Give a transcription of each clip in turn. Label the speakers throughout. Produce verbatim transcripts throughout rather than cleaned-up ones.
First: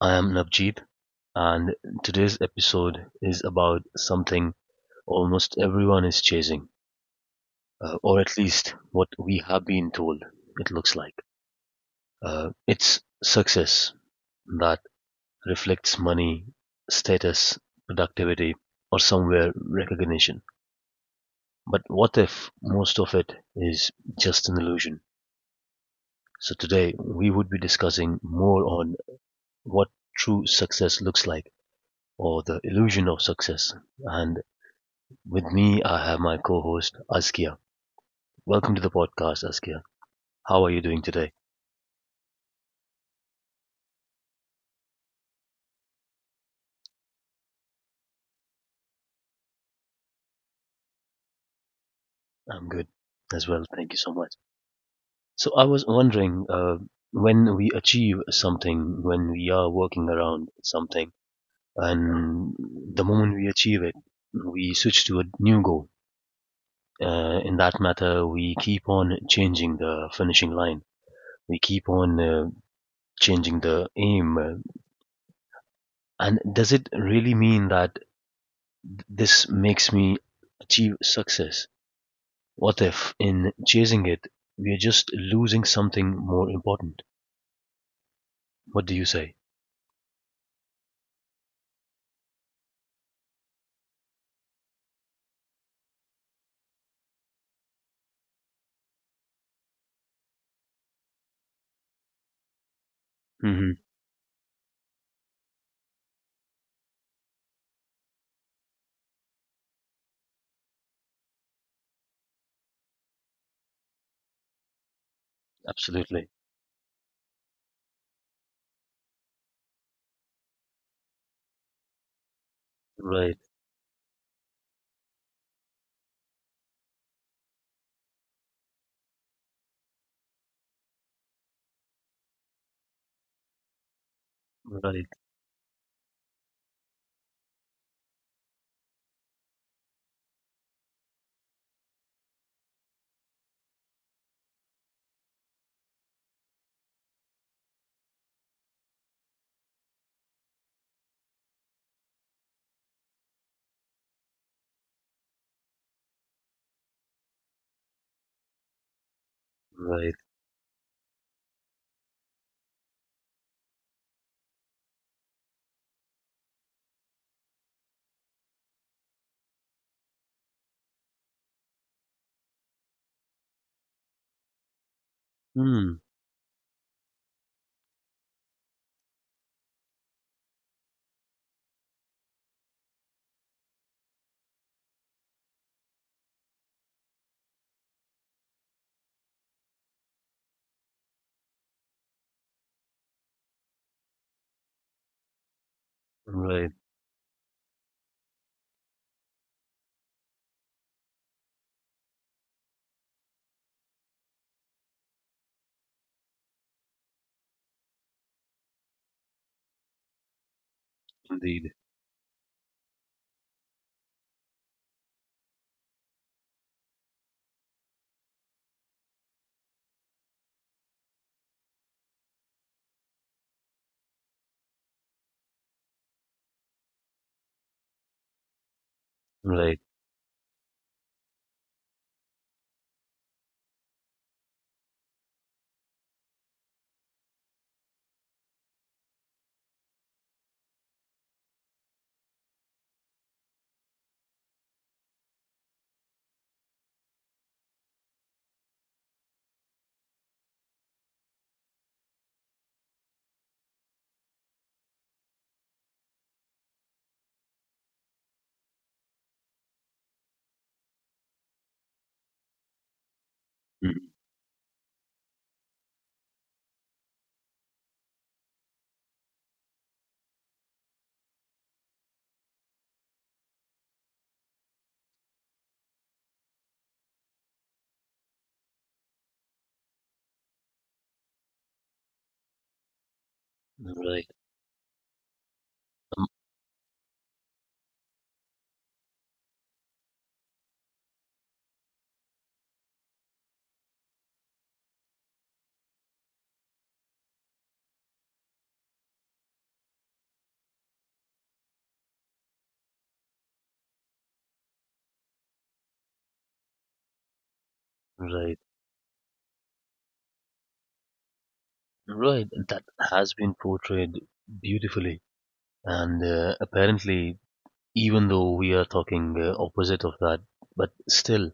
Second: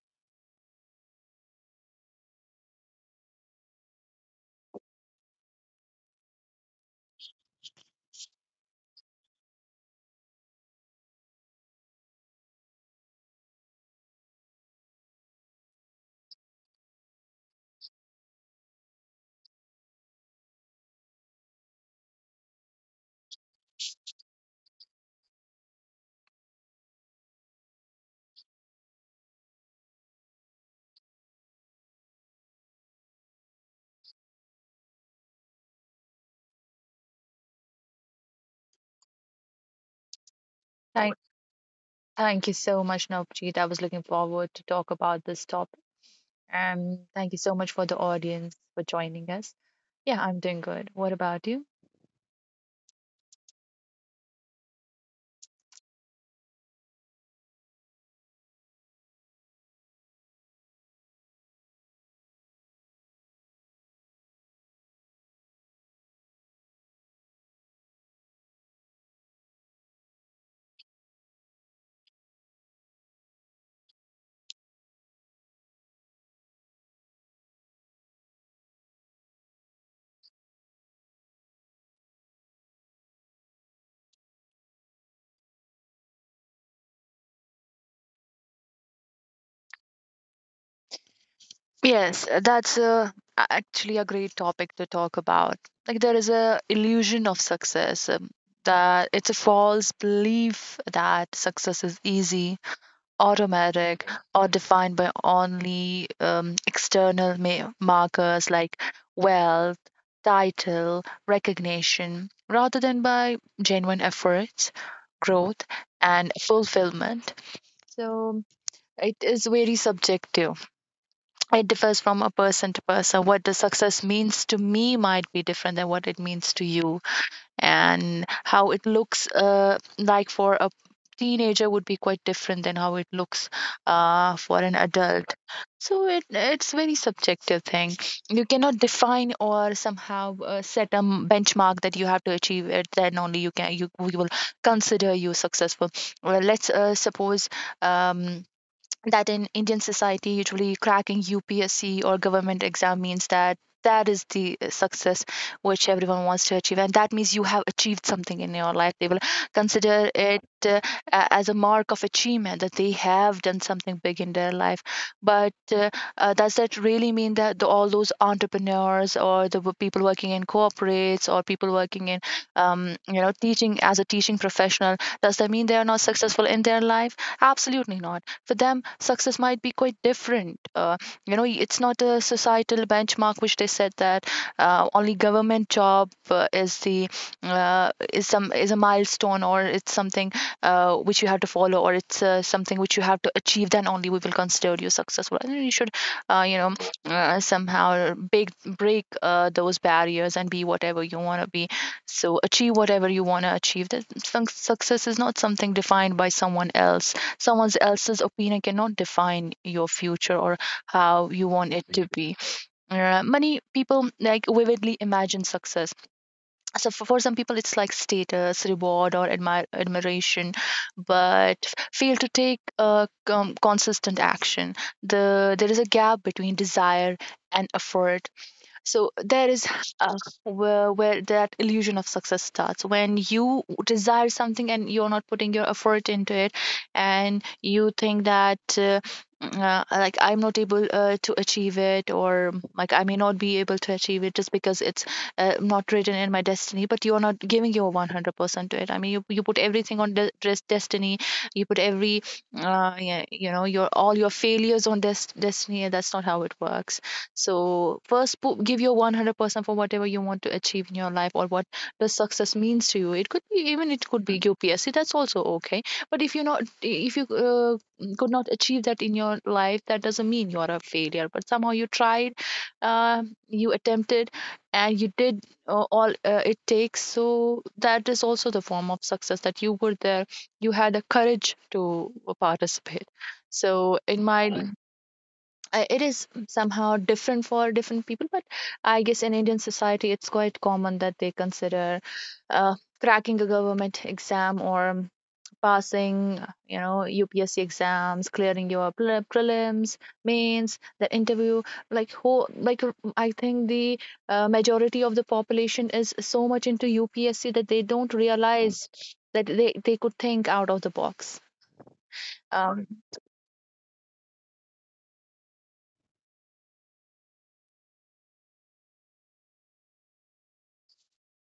Speaker 1: I am Navjeet, and today's episode is about something almost everyone is chasing, uh, or at least what we have been told it looks like. Uh, it's success that reflects money, status, productivity, or somewhere recognition. But what if most of it is just an illusion? So today we would be discussing more on what true success looks like or the illusion of success. And with me, I have my co host, Askia. Welcome to the podcast, Askia. How are you doing
Speaker 2: Thank,
Speaker 1: today?
Speaker 2: thank you so much, Navjeet. I was looking forward to talk about this topic. And thank you so much for the audience for joining us. Yeah, I'm doing good. What about you?
Speaker 1: I'm good as well. Thank you so much. So, I was wondering uh, when we achieve something, when we are working around something, and the moment we achieve it, we switch to a new goal. Uh, in that matter, we keep on changing the finishing line. We keep on uh, changing the aim. uh, And does it really mean that this makes me achieve success. What if, in chasing it, we are just losing something more important? What do you say?
Speaker 2: Yes, uh, that's uh, a- actually a great topic to talk about. Like there is a illusion of success, um, that it's a false belief that success is easy,
Speaker 1: Hmm.
Speaker 2: automatic, or defined by only um, external ma- markers like wealth, title, recognition, rather than by genuine efforts, growth,
Speaker 1: Absolutely.
Speaker 2: and fulfillment. So it is very subjective. It differs from a person to person.
Speaker 1: Right,
Speaker 2: What the success means to me might be different than what it means to you, and how it looks uh, like for a teenager would be quite different than how it looks uh, for an
Speaker 1: right,
Speaker 2: adult. So it it's very subjective thing. You cannot define or somehow uh, set a m- benchmark that you have to achieve it, then only you can you we will consider you successful. Well, let's uh, suppose um that in Indian society, usually cracking U P S C or government exam means that that is the uh, success which everyone wants to achieve, and that means you have achieved something in your life. They will consider
Speaker 1: right.
Speaker 2: it uh, as a mark of achievement, that they have done something big in their life. But uh, uh, does that really mean that the, all those entrepreneurs or the w- people working in corporates or people working in, um, you know, teaching as a teaching professional, does that mean they are
Speaker 1: Mm,
Speaker 2: not successful in their life? Absolutely not. For them success might be quite different. Uh, you know, it's not a societal benchmark which they said that uh, only government job uh, is the, uh, is some, is a milestone, or it's something uh, which you have to follow, or it's uh, something which you have to achieve, then only we will consider you successful, and you should, uh, you
Speaker 1: right,
Speaker 2: know, uh, somehow big, break uh, those barriers and be whatever you want to be. So achieve whatever you want to achieve. That success is not something defined by someone else. Someone else's opinion cannot define your future or how you
Speaker 1: indeed.
Speaker 2: want it to be. Uh, many people like vividly imagine success. So for, for some people it's like status, reward, or admire, admiration, but fail to take uh, com- consistent action. The there is a gap between desire and effort. So there is,
Speaker 1: Right,
Speaker 2: uh, where, where that illusion of success starts, when you desire something and you're not putting your effort into it, and you think that uh, uh, like I'm not able uh, to achieve it, or like I may not be able to achieve it just because it's uh, not written in my destiny. But you're not giving your one hundred percent to it. I mean, you, you put everything on de- des- destiny. You put every, uh, yeah, you know, your all your failures on des- destiny, and that's not how it works. So first, pu- give your one hundred percent for whatever you want to achieve in your life, or what does success means to you. It could be, even it
Speaker 1: mm,
Speaker 2: could be your P S C. That's also okay. But if you're not, if you uh, could not achieve that in your life, that doesn't mean you are a failure. But somehow you tried, uh, you attempted, and you did uh, all uh, it takes. So that is also the form of success, that you were there. You had the courage to uh, participate. So in
Speaker 1: right,
Speaker 2: my, uh, it is
Speaker 1: um,
Speaker 2: somehow different for different people. But I guess in Indian society it's quite common that they consider uh, cracking a government exam, or um, passing, you know, UPSC exams, clearing your pre- prelims, mains, the interview, like who, like uh, I think the uh, majority of the population is so much into UPSC that they don't
Speaker 1: right,
Speaker 2: realize that they, they could think out of the box.
Speaker 1: right.
Speaker 2: um,
Speaker 1: That has been portrayed beautifully. And uh, apparently, even though we are talking uh, opposite of that, but still,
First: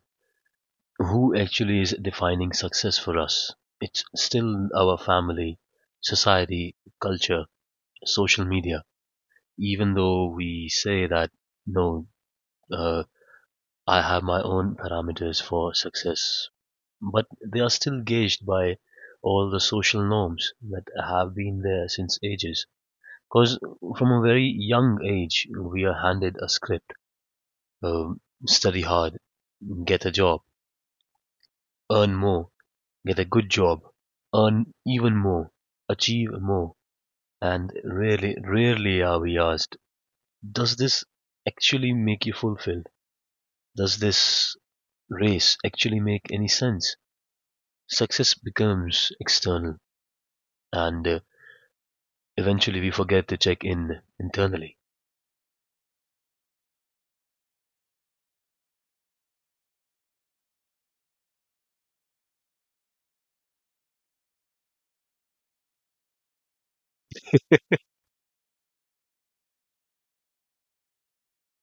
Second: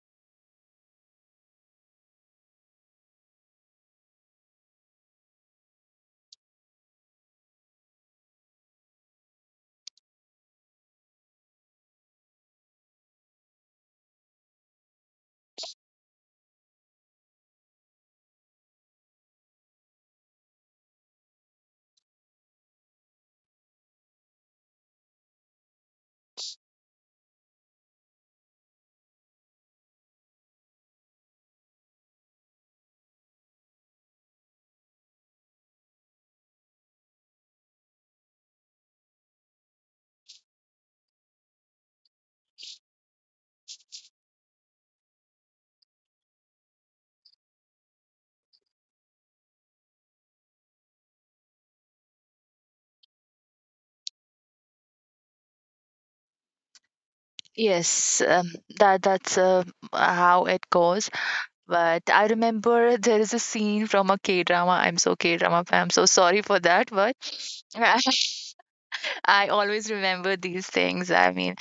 Speaker 1: who actually is defining success for us. It's still our family, society, culture, social media. Even though we say that, no, uh, I have my own parameters for success, but they are still gauged by all the social norms that have been there since ages. Because from a very young age, we are handed a script, um, study hard, get a job, earn more, get a good job, earn even more, achieve more, and rarely rarely are we asked, does this actually make you fulfilled? Does this race actually make any sense? Success becomes external, and uh, eventually we forget to check in internally.
Speaker 2: Yes, um, that that's uh, how it goes. But I remember there is a scene from a K-drama. I'm so K-drama fan. I'm so sorry for that, but I always remember these things. I mean,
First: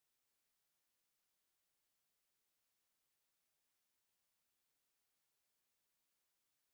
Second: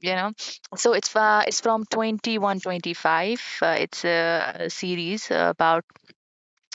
Speaker 2: you know, so it's uh, it's from twenty one twenty five. Uh, it's a, a series about,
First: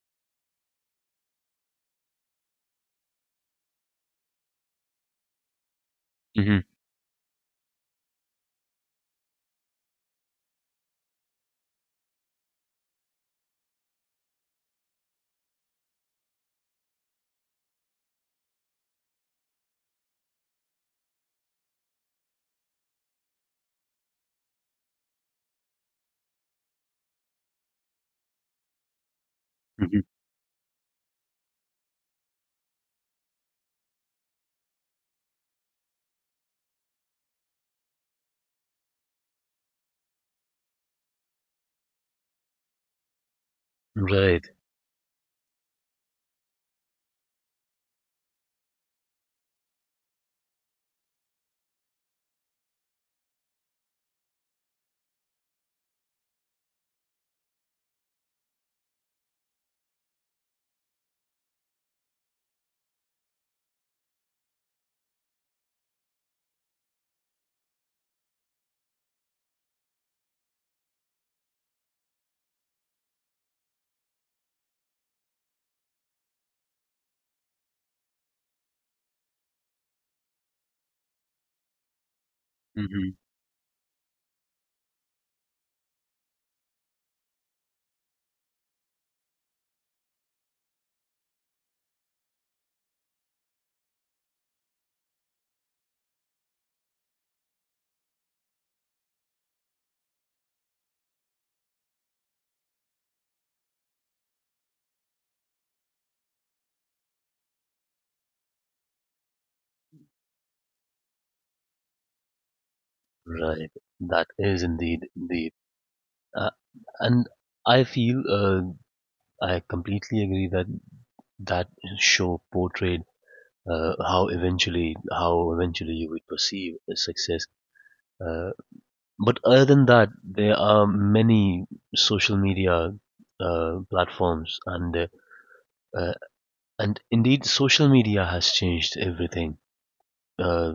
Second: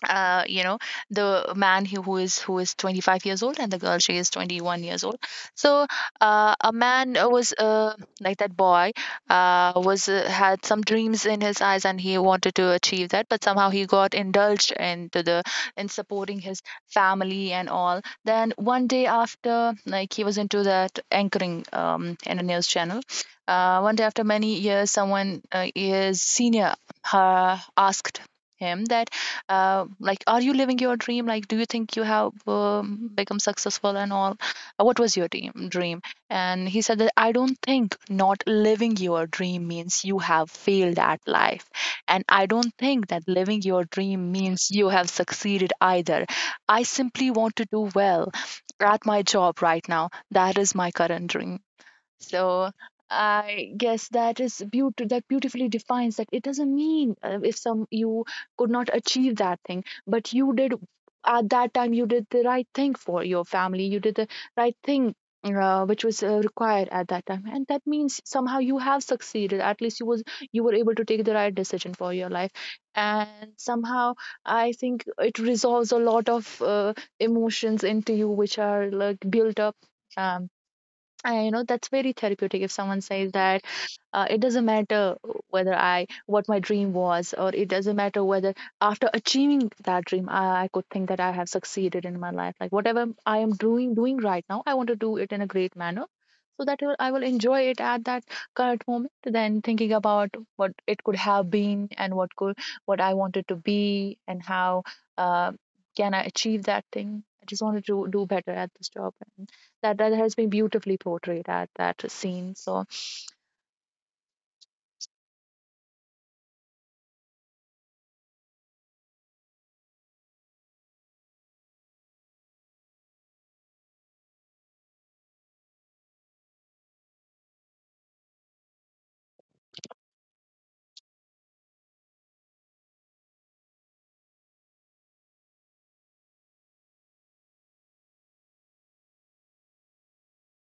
Speaker 2: uh, you know, the man who who is who is 25 years old, and the girl, she is 21 years old. So uh,
Speaker 1: Mm-hmm.
Speaker 2: a man uh, was uh, like that boy uh, was uh, had some dreams in his eyes, and he wanted to achieve that, but somehow he got indulged into the, in supporting his family and all. Then one day, after, like, he was into that anchoring, um, in a news channel, uh, one day after many years, someone, uh, his senior, uh, asked him that, uh,
Speaker 1: Mm-hmm.
Speaker 2: like, are you living your dream? Like, do you think you have um, become successful and all? Uh, what was your dream dream? And he said that, I don't think not living your dream means you have failed at life, and I don't think that living your dream
Speaker 1: Right.
Speaker 2: means you have succeeded either. I simply want to do well at my job right now. That is my current dream. So I guess that is beauty, that beautifully defines that, it doesn't mean uh, if some, you could not achieve that thing, but you did, at that time you did the right thing for your family. You did the right thing. Uh, which was uh, required at that time, and that means somehow you have succeeded. At least you was, you were able to take the right decision for your life. And somehow I think it resolves a lot of uh, emotions into you which are like built up. um. I know that's very therapeutic if someone
Speaker 1: Mm-hmm.
Speaker 2: says that uh, it doesn't matter whether I, what my dream was, or it doesn't matter whether after achieving that dream, I, I could think that I have succeeded in my life. Like, whatever I am doing doing right now, I want to do it in a great manner, so that I will- I will enjoy it at that current moment, then thinking about what it could have been, and what could, what I wanted to be, and how uh, can I achieve that thing. I just wanted to do better at this job, and that that has been beautifully portrayed at that scene. So
Speaker 1: Right. That is indeed deep. Uh, and I feel, uh, I completely agree that that show portrayed uh, how eventually how eventually you would perceive success. Uh, but other than that, there are many social media uh, platforms, and uh, uh, and indeed, social media has changed everything. Uh,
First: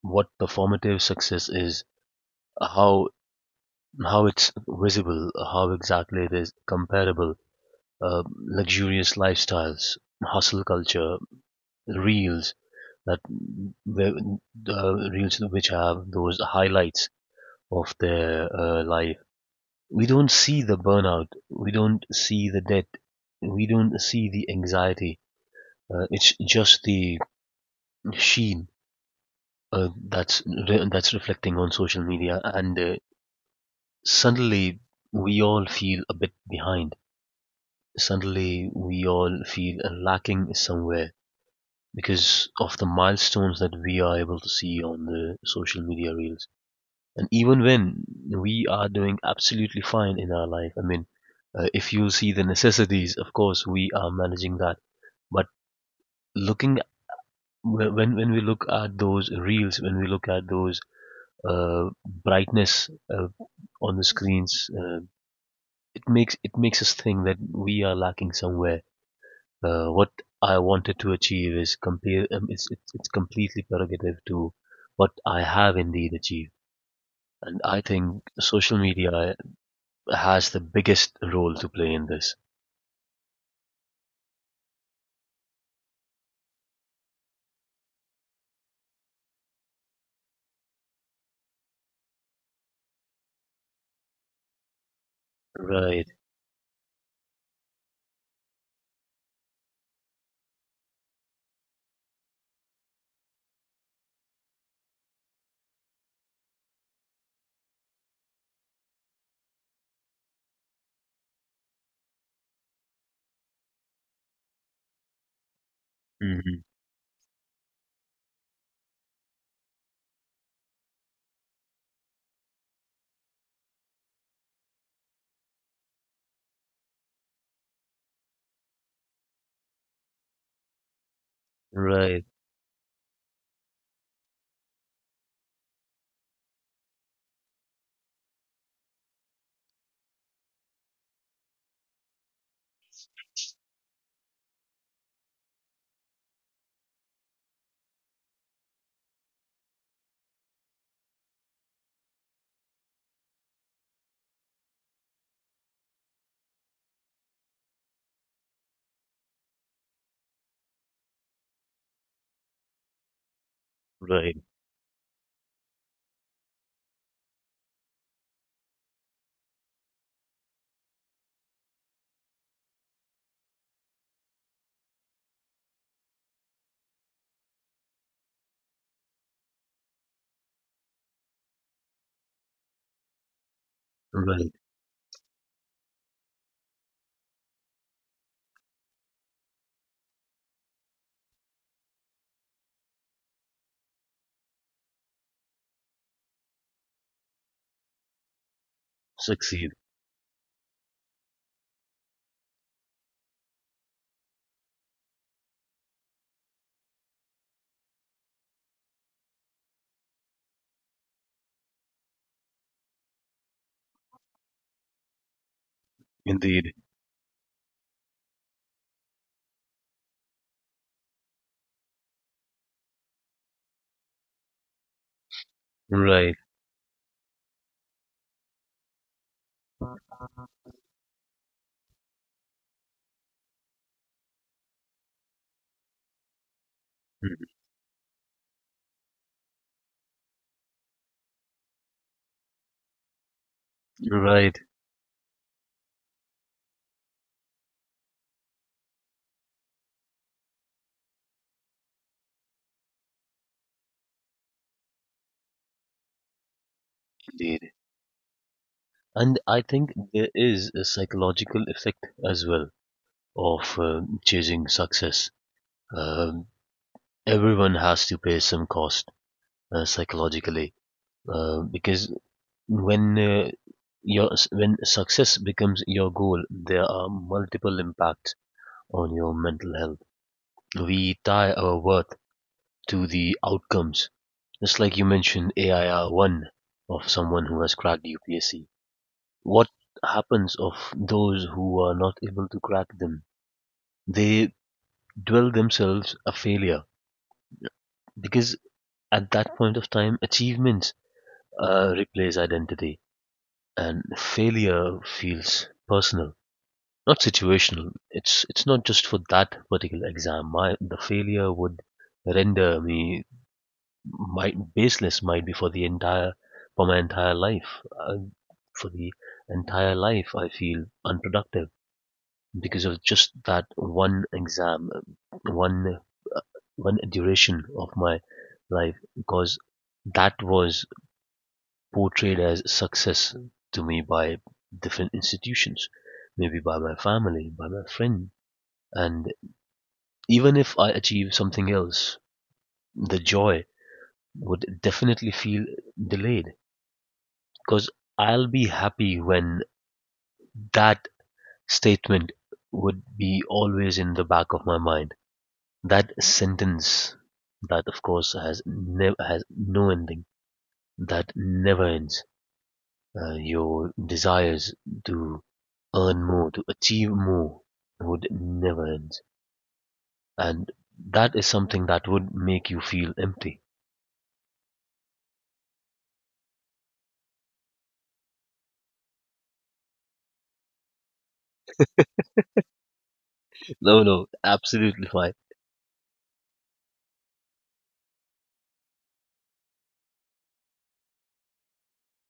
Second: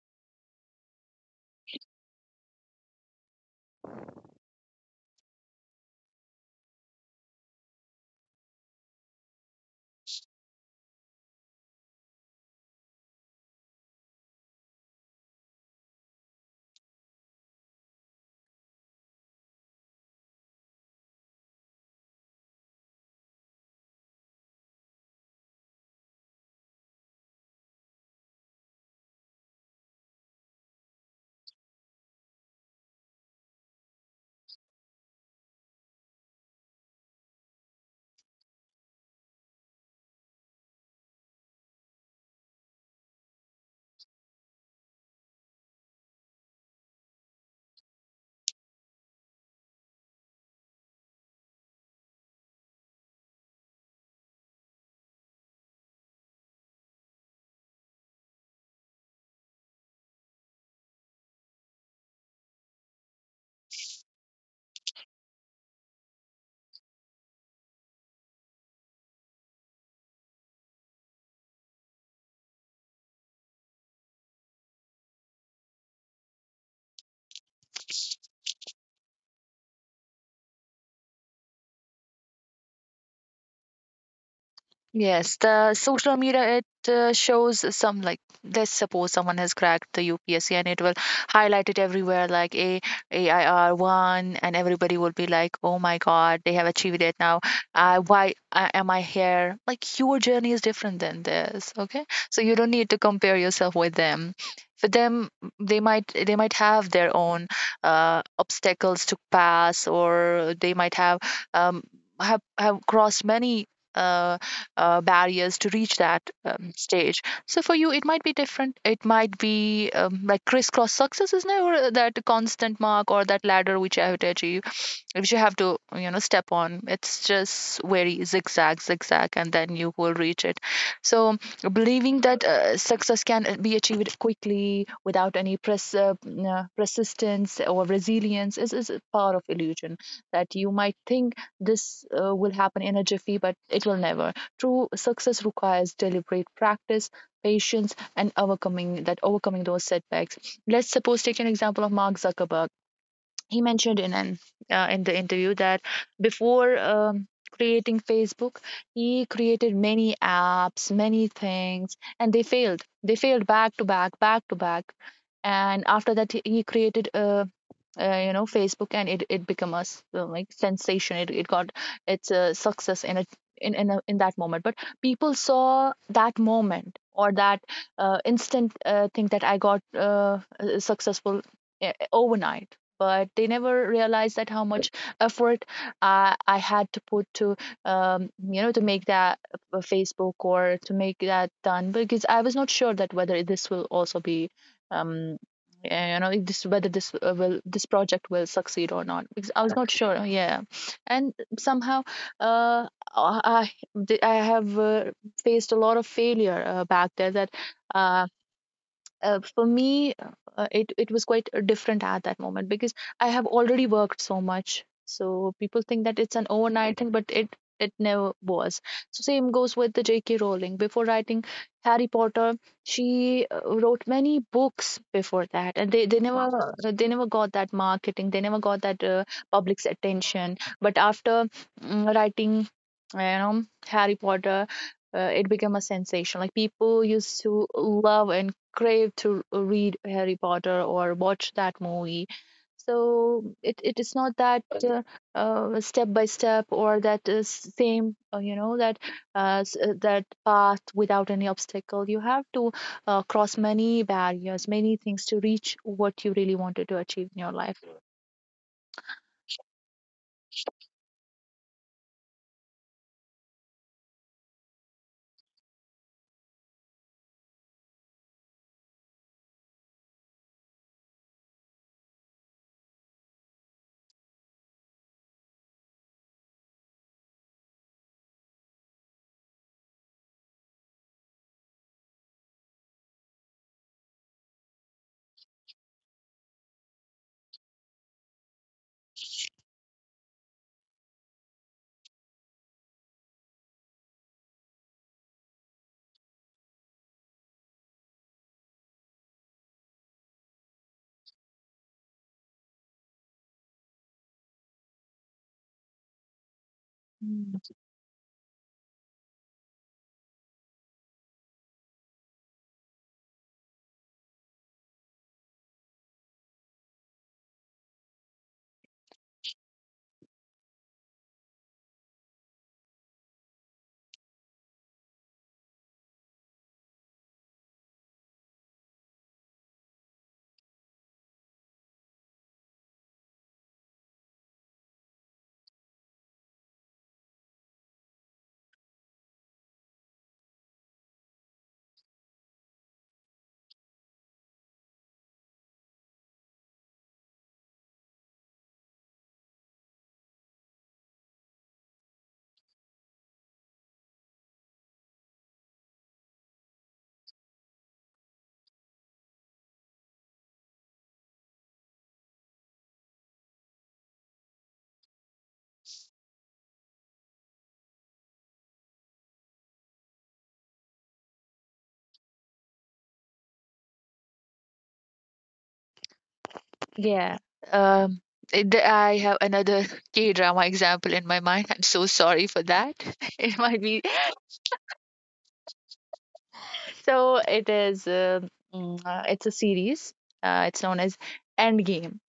Speaker 1: what performative success is, how how it's visible, how exactly it is comparable, uh, luxurious lifestyles, hustle culture, reels that the uh, reels which have those highlights of their uh, life. We don't see the burnout. We don't see the debt. We don't see the anxiety. Uh, it's just the sheen uh, that's re- that's reflecting on social media, and uh, suddenly we all feel a bit behind. Suddenly we all feel lacking somewhere because of the milestones that we are able to see on the social media reels. And even when we are doing absolutely fine in our life, I mean, uh, if you see the necessities, of course, we are managing that. But looking wh- when when we look at those reels, when we look at those uh, brightness uh, on the screens, uh, it makes it makes us think that we are lacking somewhere. Uh, what I wanted to achieve is compare, um, it's, it's it's completely prerogative to what I have indeed achieved. And I think social media has the biggest role to play in this.
Speaker 2: yes, the social media, it uh, shows some, like, let's suppose someone has cracked the U P S C, and it will highlight it everywhere like A AIR one, and everybody will be like, oh my
Speaker 1: Right.
Speaker 2: God, they have achieved it now. Uh, why uh, am I here? Like, your journey is different than theirs. Okay, so you don't need to compare yourself with them. For them, they might they might have their own uh, obstacles to pass, or they might have, um, have have crossed many. Uh, uh, Barriers to reach that
Speaker 1: Hmm.
Speaker 2: um, stage. So for you, it might be different. It might be, um, like, crisscross. Success is never that constant mark or that ladder which I have to achieve, which you have to, you know, step on. It's just very zigzag zigzag, and then you will reach it. So believing
Speaker 1: Right.
Speaker 2: that uh, success can uh, be achieved quickly without any pres- uh, uh, persistence or resilience is, is a part of illusion, that you might think this uh, will happen in a jiffy, but it will never. True success requires deliberate practice, patience, and overcoming that overcoming those setbacks. Let's suppose take an example of Mark Zuckerberg. He mentioned in an, uh, in the interview that before um, creating Facebook, he created many apps, many things, and they failed. They failed back to back,
Speaker 1: Right.
Speaker 2: back to back. And after that, he he created a uh, you know facebook and it it become a s- uh, like sensation. It, it got its a success in a in in, a, in that moment, but people saw that moment or that uh, instant uh, thing that I got uh, uh, successful uh, overnight, but they never realized that
Speaker 1: Right.
Speaker 2: how much effort I, I had to put to um, you know to make that uh, facebook or to make that done, because I was not sure that whether this will also be um, yeah, you know if this, whether this uh, will this project will succeed or not, because I
Speaker 1: Succeed.
Speaker 2: was not sure. Yeah. And somehow uh i i have uh, faced a lot of failure uh, back there. That uh, uh, for me, uh, it it was quite uh, different at that moment, because I have already worked so much. So people think that it's an
Speaker 1: Indeed.
Speaker 2: overnight thing, but it it never was. So same goes with the JK Rowling. Before writing Harry Potter, she uh, wrote many books before that, and they, they
Speaker 1: Right.
Speaker 2: never uh, they never got that marketing, they never got that uh, public's attention. But after mm, writing, you know, Harry Potter, uh, it became a sensation. Like people used
Speaker 1: Mhm.
Speaker 2: to love and crave to read Harry Potter or watch that movie. So it, it is not
Speaker 1: Right.
Speaker 2: that uh, uh, step by step or that uh, s- same uh, you know that uh, s- uh, that path without any obstacle. You have to uh, cross many barriers, many things to reach what you really wanted to achieve in your
Speaker 1: Indeed.
Speaker 2: life.
Speaker 1: And I think there is a psychological effect as well of uh, chasing success. Um, Everyone has to pay some cost uh, psychologically uh, because when uh, your when success becomes your goal, there are multiple impacts on your mental health. We tie our worth to the outcomes. Just like you mentioned A I R one of someone who has cracked U P S C. What happens of those who are not able to crack them? They dwell themselves a failure because at that point of time, achievements uh, replace identity and failure feels personal, not
Speaker 2: Mm.
Speaker 1: situational. It's it's not just for that particular exam. My the failure would render me might baseless might be for the entire for my entire life. Uh, for the entire life, I feel unproductive because of just that one exam, one one duration of my life. Because that was portrayed as success to me by different institutions, maybe by my family, by my friend. And even if I achieve something else, the joy would definitely feel delayed. 'Cause I'll be happy when that statement would be always in the back of my mind. That sentence that of course has never has no ending, that never ends. Uh, your desires to earn more, to achieve more would never end. And that is something that would make you feel empty.
Speaker 2: Yeah. Um, it- I have another K drama example in my mind. I'm so sorry for that. It might be.
Speaker 1: No, no, absolutely fine.
Speaker 2: So it is uh, mm, uh, it's a series. Uh, it's known as Endgame.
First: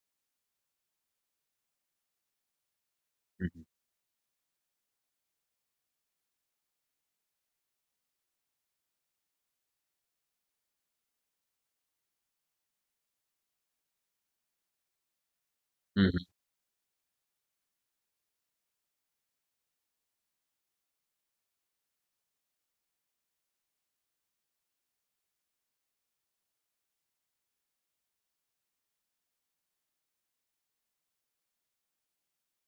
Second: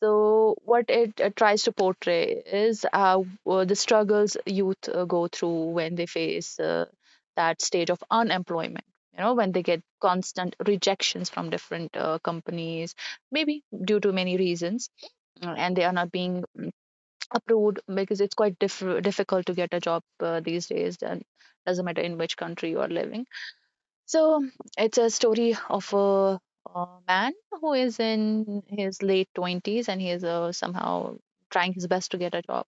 Speaker 2: So what it uh, tries to portray is uh,
Speaker 1: Mhm,
Speaker 2: w- the struggles youth uh, go through when they face uh, that stage of unemployment. You know, when they get constant rejections from different uh, companies, maybe due to many reasons, uh, and they are not
Speaker 1: mhm.
Speaker 2: being mm, approved, because it's quite diff- difficult to get a job uh, these days. And doesn't matter in which country you are living. So it's a story of a, a man who is in his late twenties, and he is uh, somehow trying his best to get a job.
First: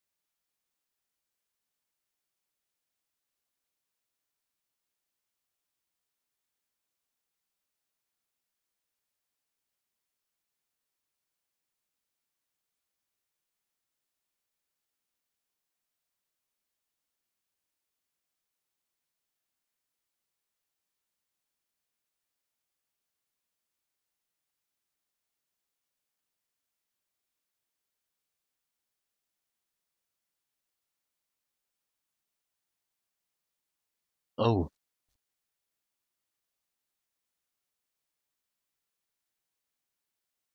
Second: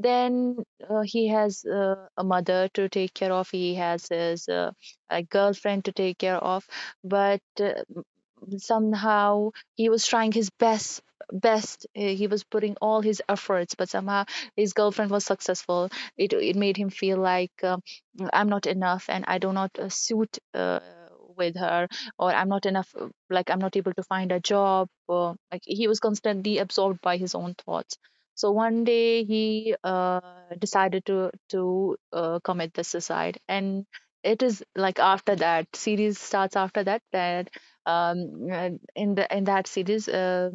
Speaker 2: Then uh, he has uh, a mother to take care of, he has his uh, a girlfriend to take care of, but uh, somehow he was trying his best best uh, He was putting all his efforts, but somehow his girlfriend was successful. It it made him feel like, um, I'm not enough, and I do not uh, suit uh, with her, or I'm not enough, uh, like I'm not able to find a job. Or, like, he was constantly absorbed by his own thoughts. So one day he uh, decided to to uh, commit the suicide. And it is
Speaker 1: Oh,
Speaker 2: like, after that, series starts after that. that um, uh, in the in that series, uh,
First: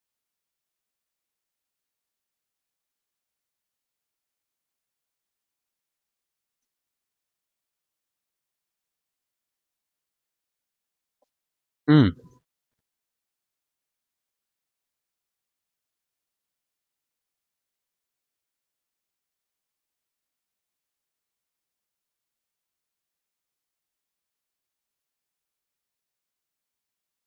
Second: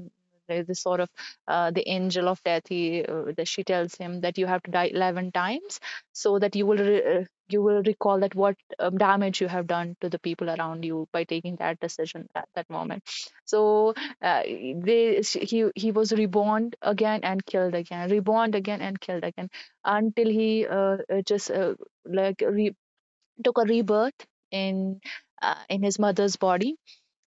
Speaker 2: there's this sort of uh, the angel of death, he uh, that she tells him that you have to die eleven times, so that you will re- uh, you will recall that what um, damage you have done to the people around you by taking that
Speaker 1: mm,
Speaker 2: decision at that moment. So uh, they sh- he he was reborn again and killed again, reborn again and killed again, until he uh, uh, just uh, like re- took a rebirth in uh, in his mother's body.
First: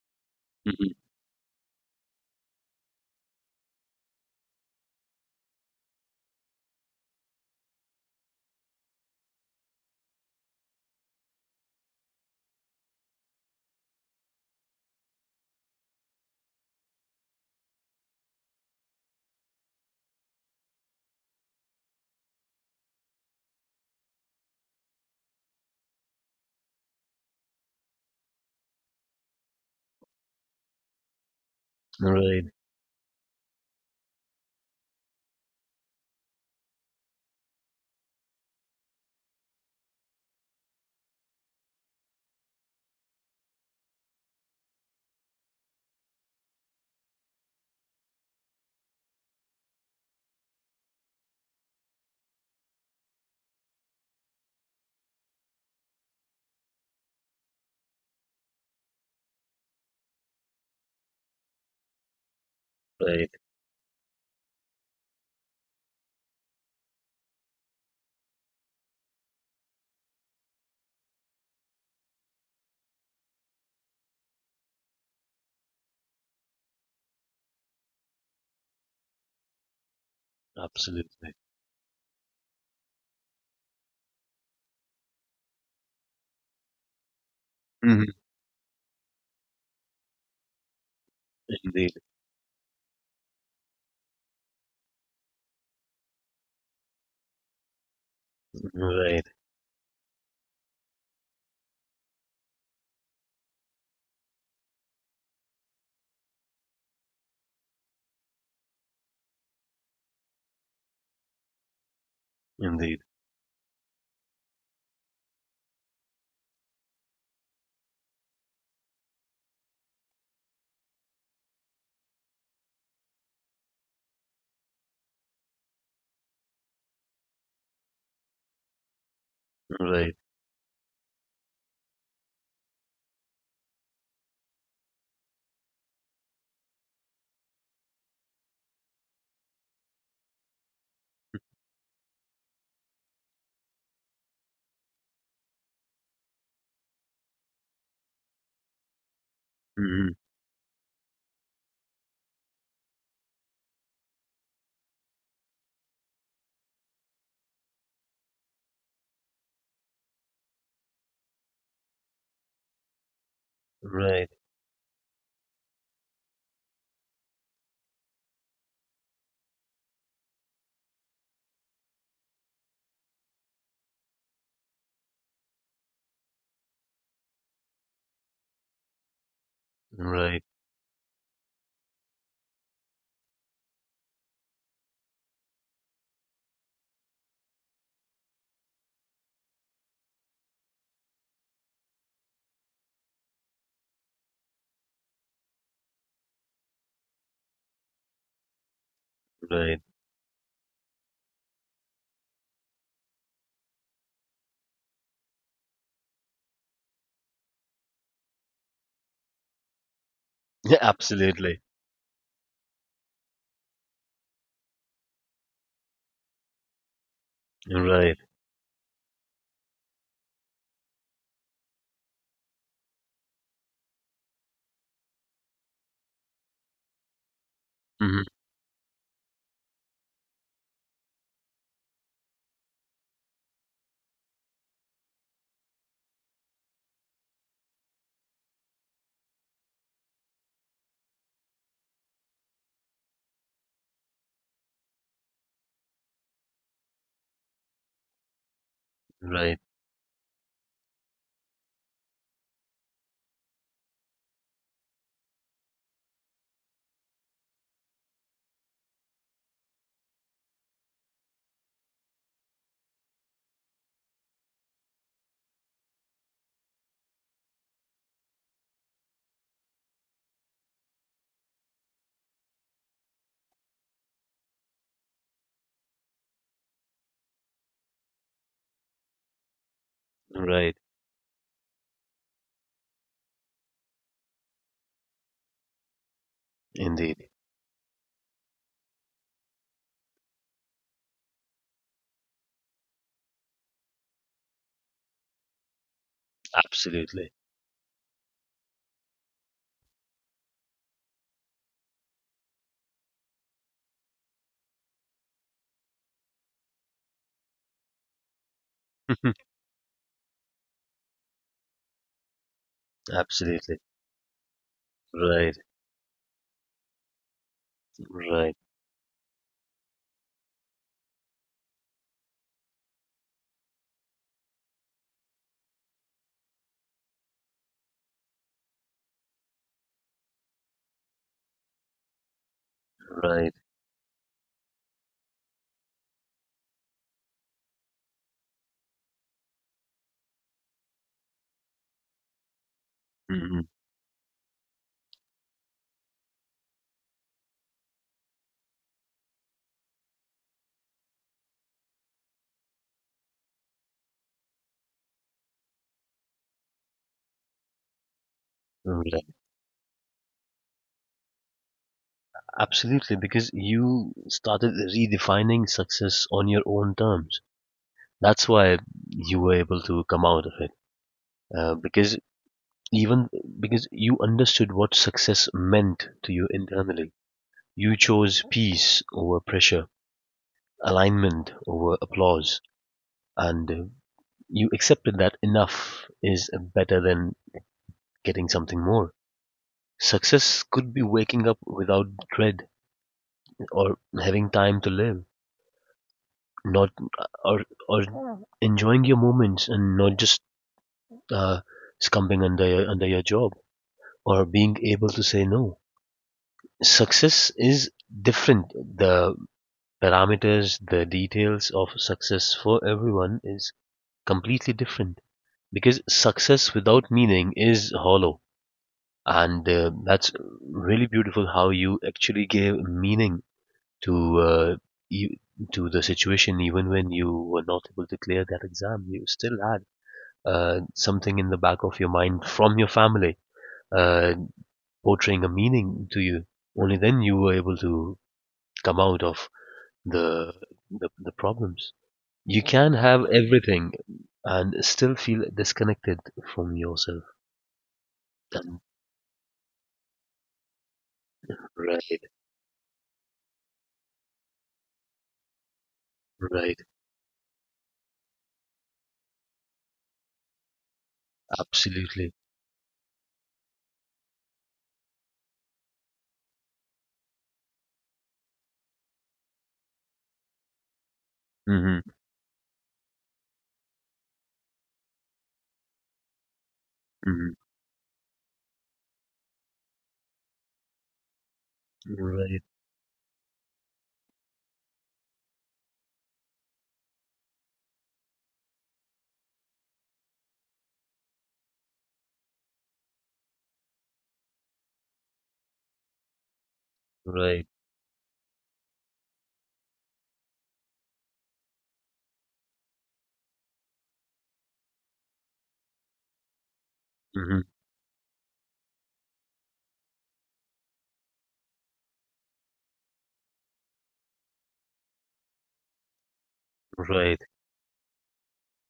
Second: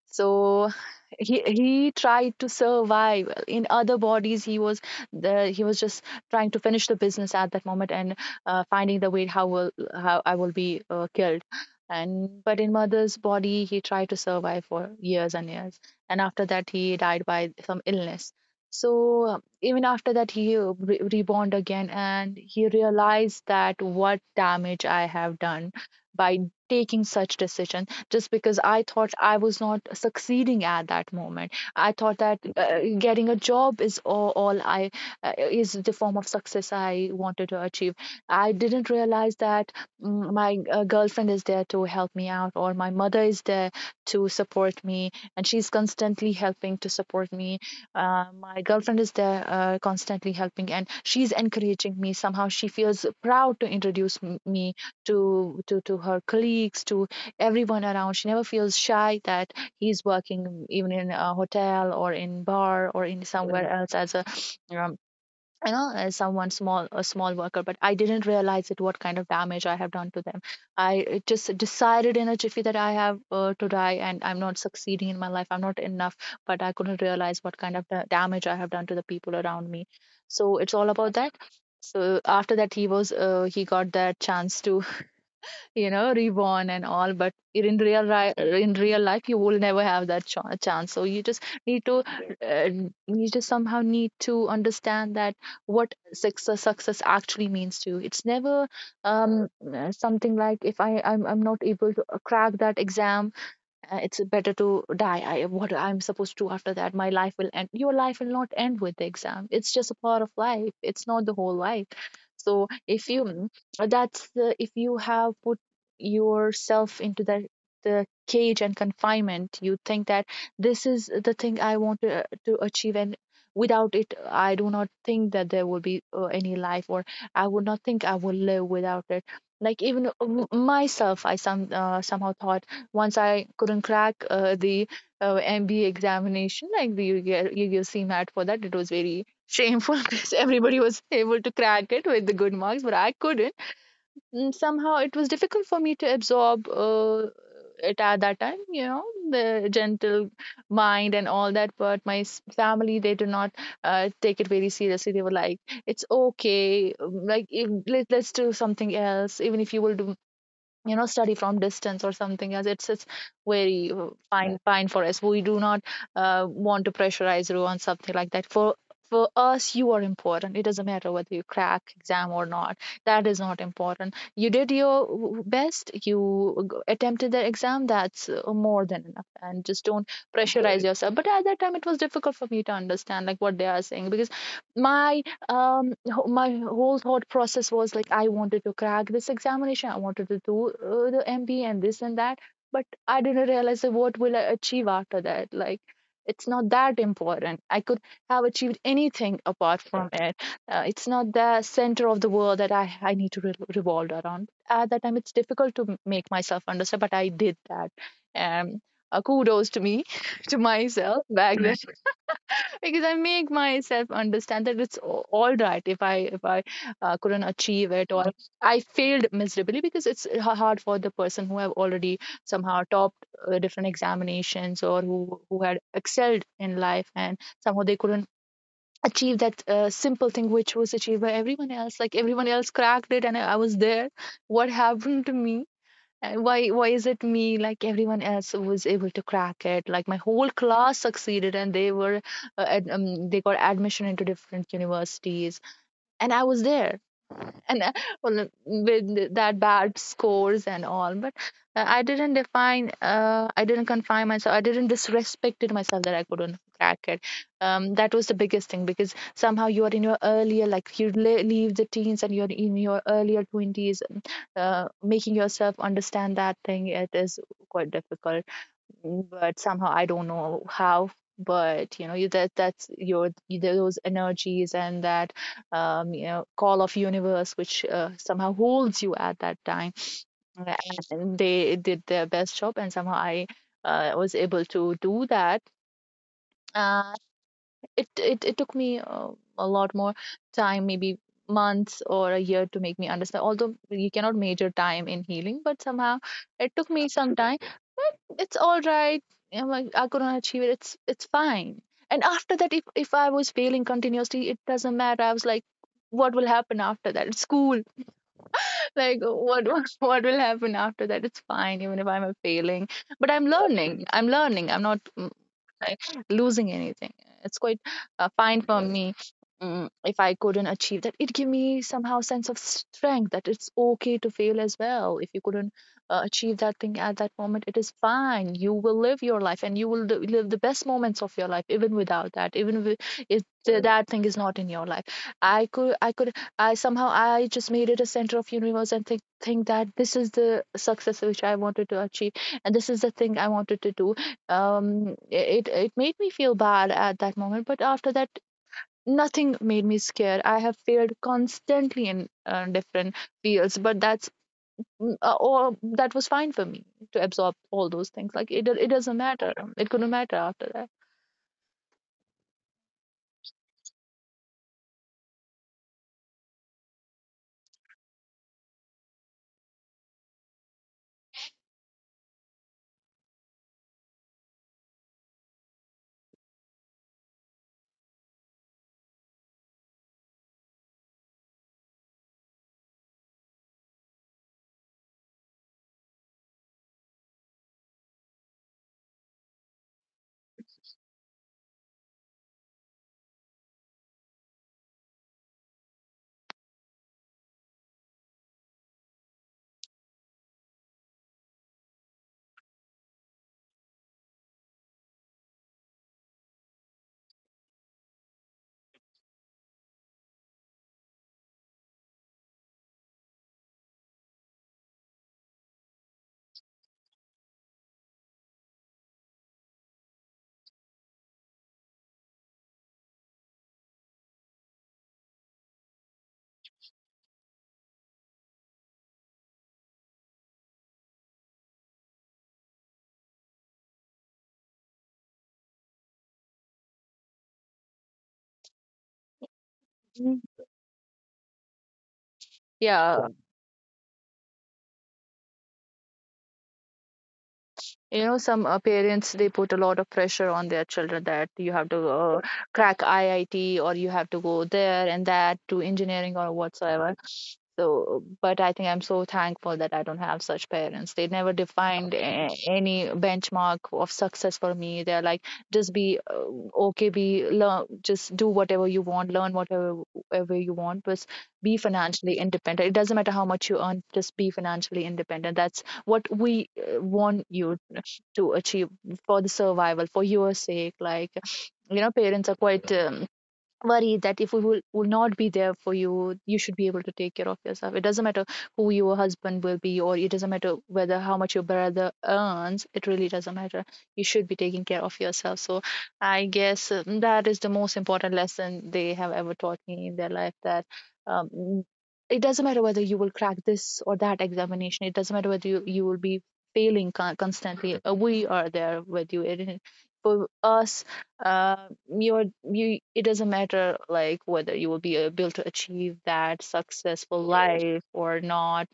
Speaker 2: So
Speaker 1: mhm.
Speaker 2: he he tried to survive in other bodies. He was the he was just trying to finish the business at that moment, and uh, finding the way how will how I will be uh, killed. And but in mother's body, he tried to survive for years and years. And after that, he died by some illness. So uh, even after that, he uh, re- reborn again, and he realized that what damage I have done by taking such decisions, just because I thought I was not succeeding at that moment. I thought that
Speaker 1: Right,
Speaker 2: uh, getting a job is all, all I uh, is the form of success I wanted to achieve. I didn't realize that mm, my uh, girlfriend is there to help me out, or my mother is there to support me, and she's constantly helping to support me. Uh, my girlfriend is there uh, constantly helping, and she's encouraging me. Somehow, she feels proud to introduce m- me to to to her colleagues, to everyone around. She never feels shy that he's working even in a hotel or in bar or in
Speaker 1: right.
Speaker 2: somewhere else as a um, you know, as someone small, a small worker. But I didn't realize it, what kind of damage I have done to them. I uh, just decided in a jiffy that I have uh, to die and I'm not succeeding in my life. I'm not enough, but I couldn't realize what kind of da- damage I have done to the people around me. So it's all about
Speaker 1: Absolutely.
Speaker 2: that. So after that, he was uh, he got that chance to, you know, reborn and all. But in real
Speaker 1: Mhm.
Speaker 2: ri- in real life, you will never have that ch- chance. So you just need
Speaker 1: Indeed.
Speaker 2: to, uh, you just somehow need to understand that what success success actually means to you. It's never
Speaker 1: Right,
Speaker 2: um uh, something like, if I I'm I'm not able to uh, crack that exam, uh, it's better to die. I what I'm supposed to after that, my life will end? Your life will not end with the exam. It's just a part of life, it's not the whole life. So
Speaker 1: indeed.
Speaker 2: if you mm, that's the if you have put yourself into the the cage and confinement, you think that this is the thing I want to, to achieve, and without it, I do not think that there will be uh, any life, or I would not think I will live without it. Like, even uh,
Speaker 1: Right.
Speaker 2: m- myself, I some uh, somehow thought, once I couldn't crack uh, the uh, M B A examination, like the U G L, M A T. For that, it was very shameful because everybody was able to crack it with the good marks, but I couldn't. And somehow it was difficult for me to absorb uh, it at that time, you know, the
Speaker 1: Hmm.
Speaker 2: gentle mind and all that. But my s- family, they do not uh, take it very seriously. They were like, it's okay, um, like if, let, let's do something else. Even if you will do, you know, study from distance or something, as it's it's very uh,
Speaker 1: Right.
Speaker 2: fine fine for us. We do not uh, want to pressurize you on something like that. for for us, you are important. It doesn't matter whether you crack exam or not. That is not important. You did your w- best. You g- attempted the exam. That's uh, more than enough. And just don't
Speaker 1: Right.
Speaker 2: pressurize right yourself. But at that time, it was difficult for me to understand like what they are saying, because my um wh- my whole thought process was like, I wanted to crack this examination, I wanted to do uh, the M B A and this and that. But I didn't realize that what will I achieve after that. Like, it's not that important, I could have achieved anything apart
Speaker 1: Right.
Speaker 2: from it. Uh, it's not the center of the world that i i need to re- revolve around. At that time, it's difficult to m- make myself understand, but I did that. And uh, kudos to me to myself back
Speaker 1: Absolutely.
Speaker 2: then, because I make myself understand that it's a- all right if i if i uh, couldn't achieve it,
Speaker 1: Right.
Speaker 2: or I failed miserably, because it's h- hard for the person who have already somehow topped uh, different examinations, or who who had excelled in life, and somehow they
Speaker 1: Hmm.
Speaker 2: couldn't achieve that uh, simple thing which was achieved by everyone else. Like everyone else cracked it, and i I was there. What happened to me, and why why is it me? Like, everyone else was able to crack it. Like, my whole class succeeded, and they were uh, ad, um, they got admission into different universities. And I was there and uh, well, with that
Speaker 1: Right.
Speaker 2: bad scores and all. But uh, I didn't define, uh, I didn't confine myself, I didn't disrespected myself that I couldn't crack it. Um, that was the biggest thing. Because somehow, you are in your earlier, like you le- leave the teens and you're in your earlier twenties, uh, making yourself understand that thing, it is quite difficult. Mm, but somehow I don't know how. But you know you- that that's your you- those energies and that um, you know, call of universe which uh, somehow holds you at that time. Uh,
Speaker 1: Right.
Speaker 2: And they did their best job, and somehow I uh, was able to do that. Uh,
Speaker 1: Indeed.
Speaker 2: it it, it took me uh, a lot more time, maybe months or a year, to make me understand, although you cannot measure time in healing, but somehow it took me some
Speaker 1: Absolutely.
Speaker 2: time. But it's all right. I'm like, I'm gonna achieve it. it's it's fine. And after that, if if I was failing continuously, it doesn't matter. I was like, what will happen after that? It's cool. Like, what what what will happen after that? It's fine even if I'm a failing, but I'm
Speaker 1: Absolutely.
Speaker 2: learning, I'm learning. I'm not
Speaker 1: Right.
Speaker 2: like losing anything. It's quite uh,
Speaker 1: Right.
Speaker 2: fine for me mm, if I couldn't achieve that. It gave me somehow sense of strength that it's okay to fail as well. If you couldn't uh, achieve that thing at that moment, it is fine. You will live your life, and you will li- live the best moments of your life even without that. Even wi- if
Speaker 1: Right.
Speaker 2: th- that thing is not in your life, I could, I could, I somehow I just made it a center of universe and think think that this is the success which I wanted to achieve, and this is the thing I
Speaker 1: Hmm.
Speaker 2: wanted to do. um it it made me feel bad at that moment, but after that nothing made me scared. I have feared constantly in uh, different fields, but that's mm, uh, or that was fine for me to absorb all those things. Like it do- it doesn't
Speaker 1: Right.
Speaker 2: matter, it couldn't matter after that.
Speaker 1: Absolutely. Because you started redefining success on your own terms. That's why you were able to come out of it. Uh, because even because you understood what success meant to you internally. You chose peace over pressure, alignment over applause, and uh, you accepted that enough is better than getting something more. Success could be waking up without dread or having time to live, not or or enjoying your moments and not just uh, succumbing under your, under your job or being able to say no. Success is different. The parameters, the details of success for everyone is completely different. Because success without meaning is hollow and uh, that's really beautiful how you actually gave meaning to, uh, you, to the situation. Even when you were not able to clear that exam, you still had uh, something in the back of your mind from your family, uh, portraying a meaning to you. Only then you were able to come out of
Speaker 2: Mhm.
Speaker 1: the the, the problems. You can
Speaker 2: Yeah,
Speaker 1: have everything and still feel disconnected from yourself.
Speaker 2: you know, some uh, parents, they put a lot of pressure on their children that you have to
Speaker 1: Right.
Speaker 2: uh, crack I I T, or you have to go there and that to engineering or
Speaker 1: Right,
Speaker 2: whatsoever. So but I think I'm so thankful that I don't have such parents. They never defined
Speaker 1: absolutely.
Speaker 2: a- any benchmark of success for me. They're like, just be uh, okay, be learn, just do whatever you want, learn whatever whatever you want, but be
Speaker 1: Hmm,
Speaker 2: financially independent. It doesn't matter how much you earn, just be financially independent. That's what we uh, want
Speaker 1: hmm.
Speaker 2: you to achieve, for the survival, for your sake. Like, you know, parents are
Speaker 1: Right,
Speaker 2: quite um, worry that if we will, will not be there for you, you should be able to take care of yourself. It doesn't matter who your husband will be, or it doesn't matter whether how much your brother earns. It really doesn't matter. You should be taking care of yourself. So I guess uh, that is the
Speaker 1: right,
Speaker 2: most important lesson they have ever taught me in their life, that. Um, it doesn't matter whether you will crack this or that examination. It doesn't matter whether you, you will be failing con-
Speaker 1: hmm,
Speaker 2: constantly. uh, We are there with you. It, for us, uh, you're you, it doesn't matter like whether you will be able to achieve that successful
Speaker 1: right,
Speaker 2: life or not.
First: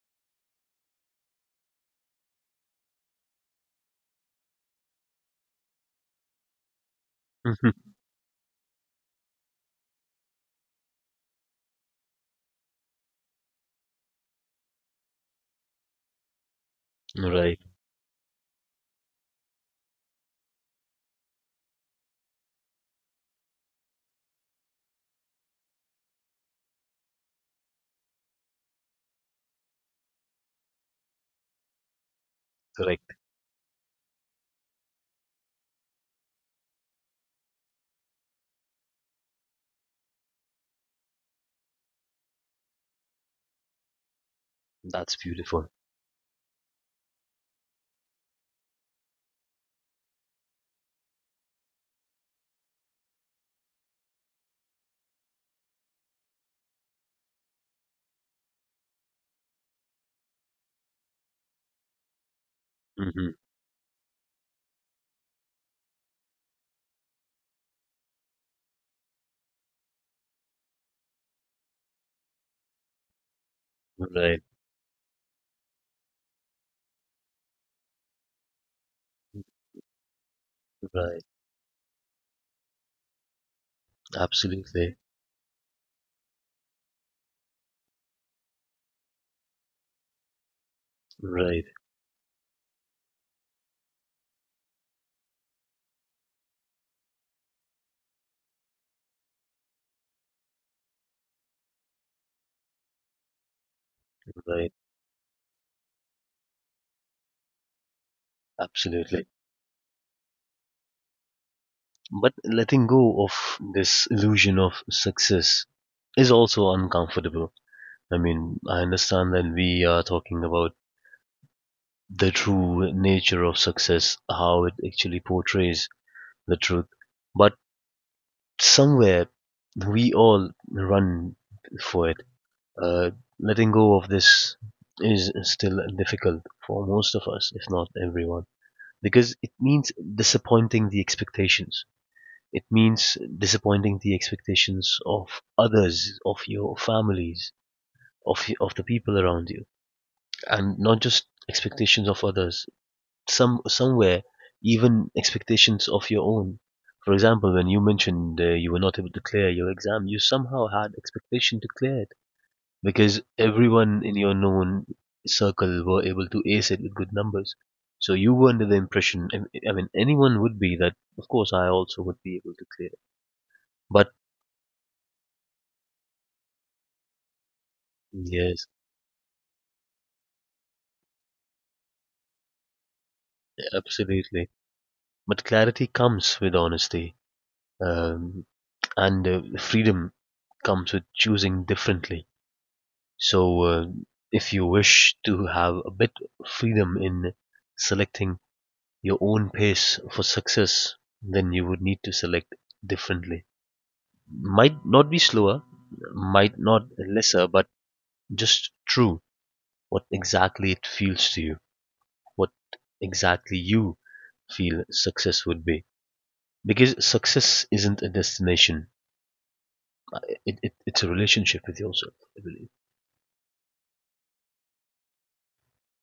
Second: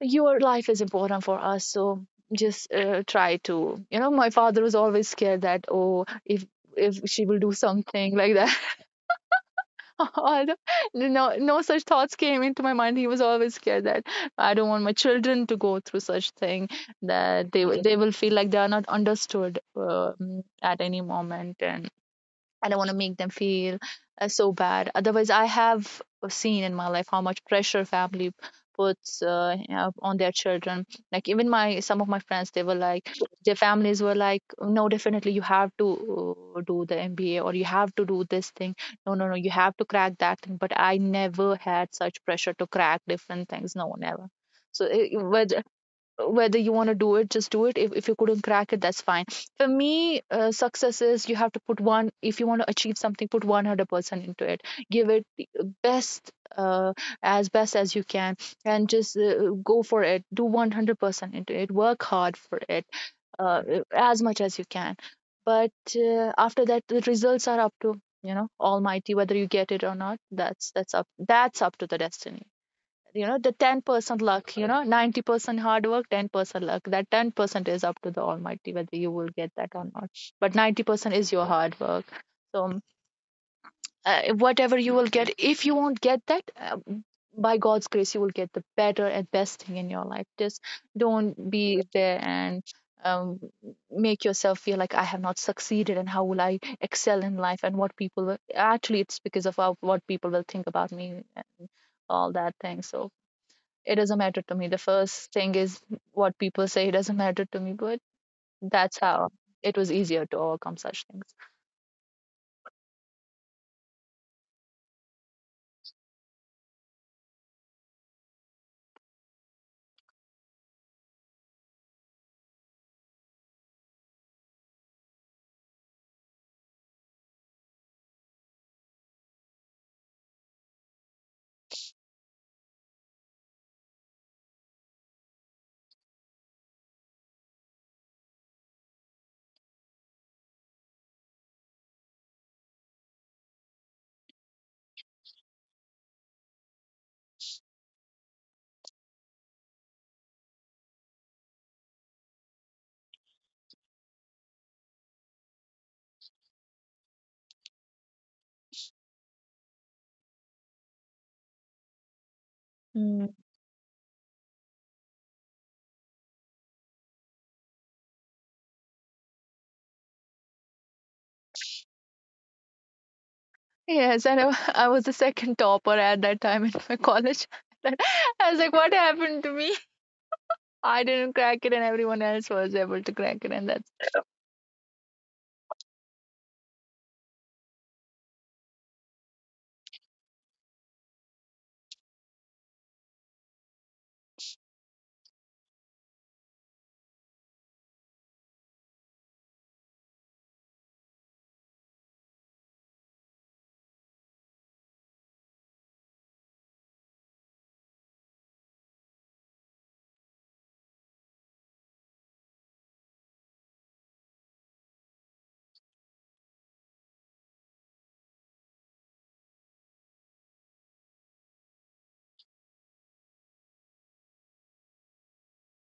Speaker 2: Your life is important for us. So just uh, try to, you know, my father was always scared that, oh, if if she will do
Speaker 1: hmm,
Speaker 2: something like that. Although, no no no such thoughts came into my mind. He was always scared that I don't want my children to go through such thing, that
Speaker 1: right.
Speaker 2: they will- they will feel like they are not understood um, at any moment, and I don't want to make them feel uh, so bad. Otherwise, I have seen in my life how much pressure family puts, uh, you know, on their children. Like, even my some of my friends, they were like,
Speaker 1: Correct.
Speaker 2: their families were like, no, definitely you have to uh, do the M B A, or you have to do this thing. No, no, no, you have to crack that thing. But I never had such pressure to crack different things. No, never. So, it,
Speaker 1: That's
Speaker 2: but
Speaker 1: beautiful.
Speaker 2: whether you want to do it, just do it. if, if you couldn't crack it, that's fine. For me, uh, success is, you have to put one, if you want to achieve something, put a hundred percent into it. Give it the uh, best uh, as best as you can, and just uh, go for it, do a hundred percent into it, work hard for it,
Speaker 1: Hmm.
Speaker 2: uh, as much as you can. But uh, after that, the results are up to, you know, almighty, whether you get it or not. That's that's up that's up to the destiny, you know. The ten percent
Speaker 1: Right,
Speaker 2: luck, you know, ninety percent hard work, ten percent luck, that ten percent is up to the almighty, whether you will get that or not. But ninety percent
Speaker 1: right.
Speaker 2: is your hard work. So um, uh, whatever you
Speaker 1: Absolutely.
Speaker 2: will get, if you won't get that, uh, by God's grace you will get the better and best thing in your life. Just don't
Speaker 1: Right,
Speaker 2: be there and um, make yourself feel like, I have not succeeded, and how will I excel in life, and what people will, actually it's because of how, what people will think about me, and all that thing. So it doesn't matter to me.
Speaker 1: right.
Speaker 2: The first thing is what people say, it doesn't matter to me, but that's
Speaker 1: Absolutely.
Speaker 2: how it was easier to overcome such things.
Speaker 1: But letting go of this illusion of success is also uncomfortable. I mean, I understand that we are talking about the true nature of success, how it actually portrays the truth. But somewhere we all run for it. Uh, Letting go of this is still difficult for most of us, if not everyone, because it means disappointing the expectations. It means disappointing the expectations of others, of your families, of, of the people around you, and not just expectations of others, some somewhere even expectations of your own. For example, when you mentioned, uh, you were not able to clear your exam, you somehow had expectation to clear it because
Speaker 2: Mm.
Speaker 1: everyone in your known circle were able to ace it with good numbers. So you were under the impression, I m- I mean, anyone would be that, of course, I also would be able to clear it. But
Speaker 2: Yes, and I, I was the second topper at that time in my college. I was
Speaker 1: yes,
Speaker 2: like, what happened to me? I didn't crack it, and everyone else was able to crack it, and that's,
Speaker 1: absolutely. But clarity comes with honesty, um, and uh, freedom comes with choosing differently. So uh, if you wish to have a bit of freedom in selecting your own pace for success, then you would need to select differently. Might not be slower, might not lesser, but just true what exactly it feels to you, what exactly you feel success would be. Because success isn't a destination, it, it, it's a relationship with yourself, I believe.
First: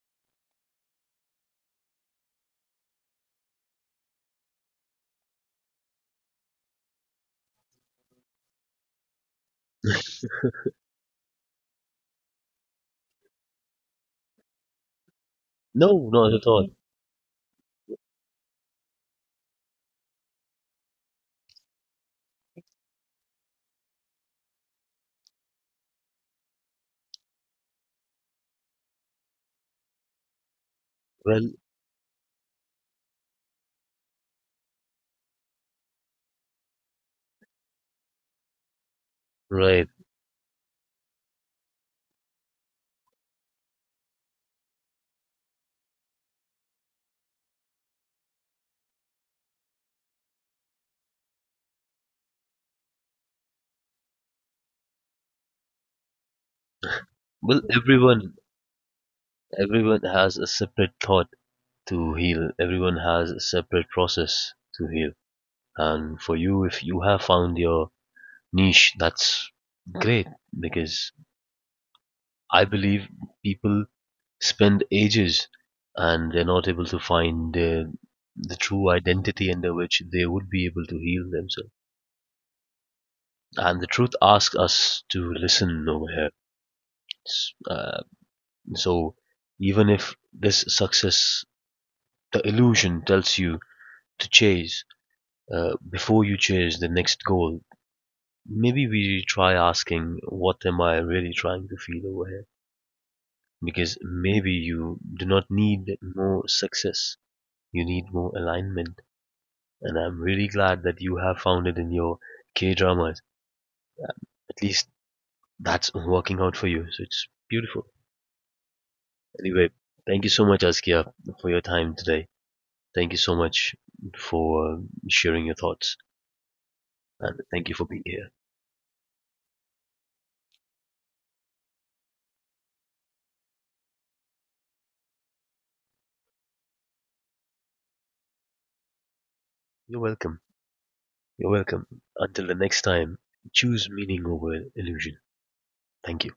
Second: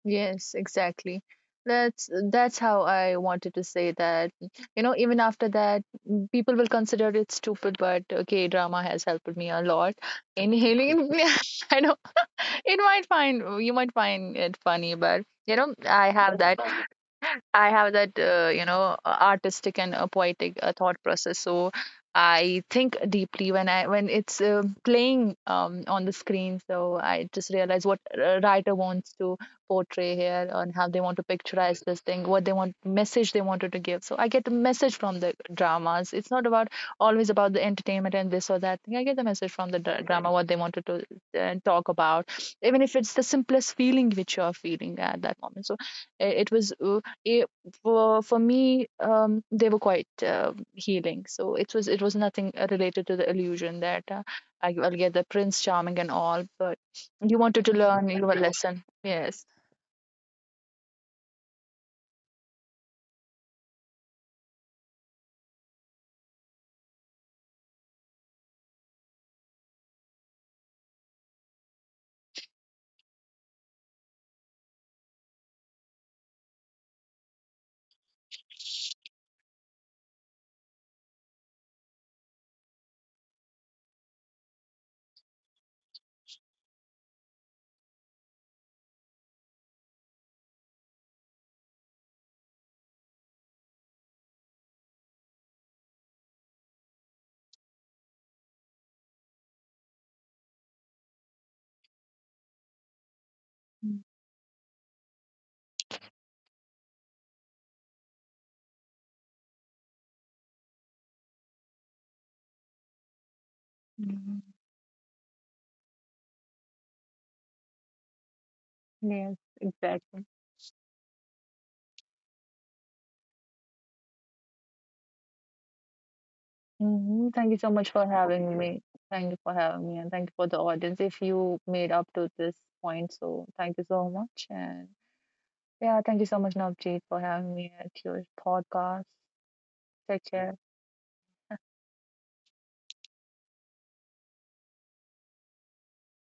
Speaker 2: yes, exactly. That's that's how I wanted to say that. You know, even after that, mm, people will consider it stupid, but okay, drama has helped me a lot. Inhaling, I don't It might find, you might find it funny, but you know,
Speaker 1: No,
Speaker 2: I
Speaker 1: not
Speaker 2: have
Speaker 1: at
Speaker 2: that.
Speaker 1: all.
Speaker 2: I have that, uh, you know, uh, artistic and uh, poetic uh, thought process. So I think deeply when I when it's uh, playing um, on the screen. So I just realize what a writer wants to portray here, and how they want to
Speaker 1: Well,
Speaker 2: picturize this thing, what they want message they wanted to give. So I get the message from the dramas. It's not about, always about the entertainment and this or that thing. I get the message from the
Speaker 1: right.
Speaker 2: dra- drama, what they wanted to uh, talk about, even if it's the simplest feeling which you are feeling at that moment. So uh, it was. Uh, eh, for for me, um, they were quite uh, healing. So it was, it was nothing uh, related to the illusion that uh, I, I'll get the prince charming and all. But you
Speaker 1: Well,
Speaker 2: wanted to learn your
Speaker 1: everyone
Speaker 2: lesson. Yes.
Speaker 1: everyone has a separate thought to heal. Everyone has a separate process to heal. And for you, if you have found your niche, that's great because I believe people spend ages and they're not able to find uh, the true identity under which they would be able to heal themselves. And the truth asks us to listen over here. S- Uh, so even if this success, the illusion tells you to chase, Uh, before you chase the next goal, maybe we try asking, what am I really trying to feel over here? Because maybe you do not need more success, you need more alignment. And I'm really glad that you have found it in your K dramas.
Speaker 2: Mhm.
Speaker 1: At least that's working out for you. So it's beautiful.
Speaker 2: Yes,
Speaker 1: Anyway,
Speaker 2: exactly.
Speaker 1: thank you so much, Askia, for your time today. Thank you so much for sharing your thoughts.
Speaker 2: Hmm,
Speaker 1: And
Speaker 2: thank you so
Speaker 1: thank you for
Speaker 2: much
Speaker 1: being
Speaker 2: for
Speaker 1: here.
Speaker 2: having me. Thank you for having me, and thank you for the audience. If you made up to this point, so thank you so much. And yeah, thank you so much, Navjeet, for having me at your podcast.
Speaker 1: You're
Speaker 2: Take
Speaker 1: welcome.
Speaker 2: care.
Speaker 1: You're welcome. Until the next time, choose meaning over illusion. Thank you.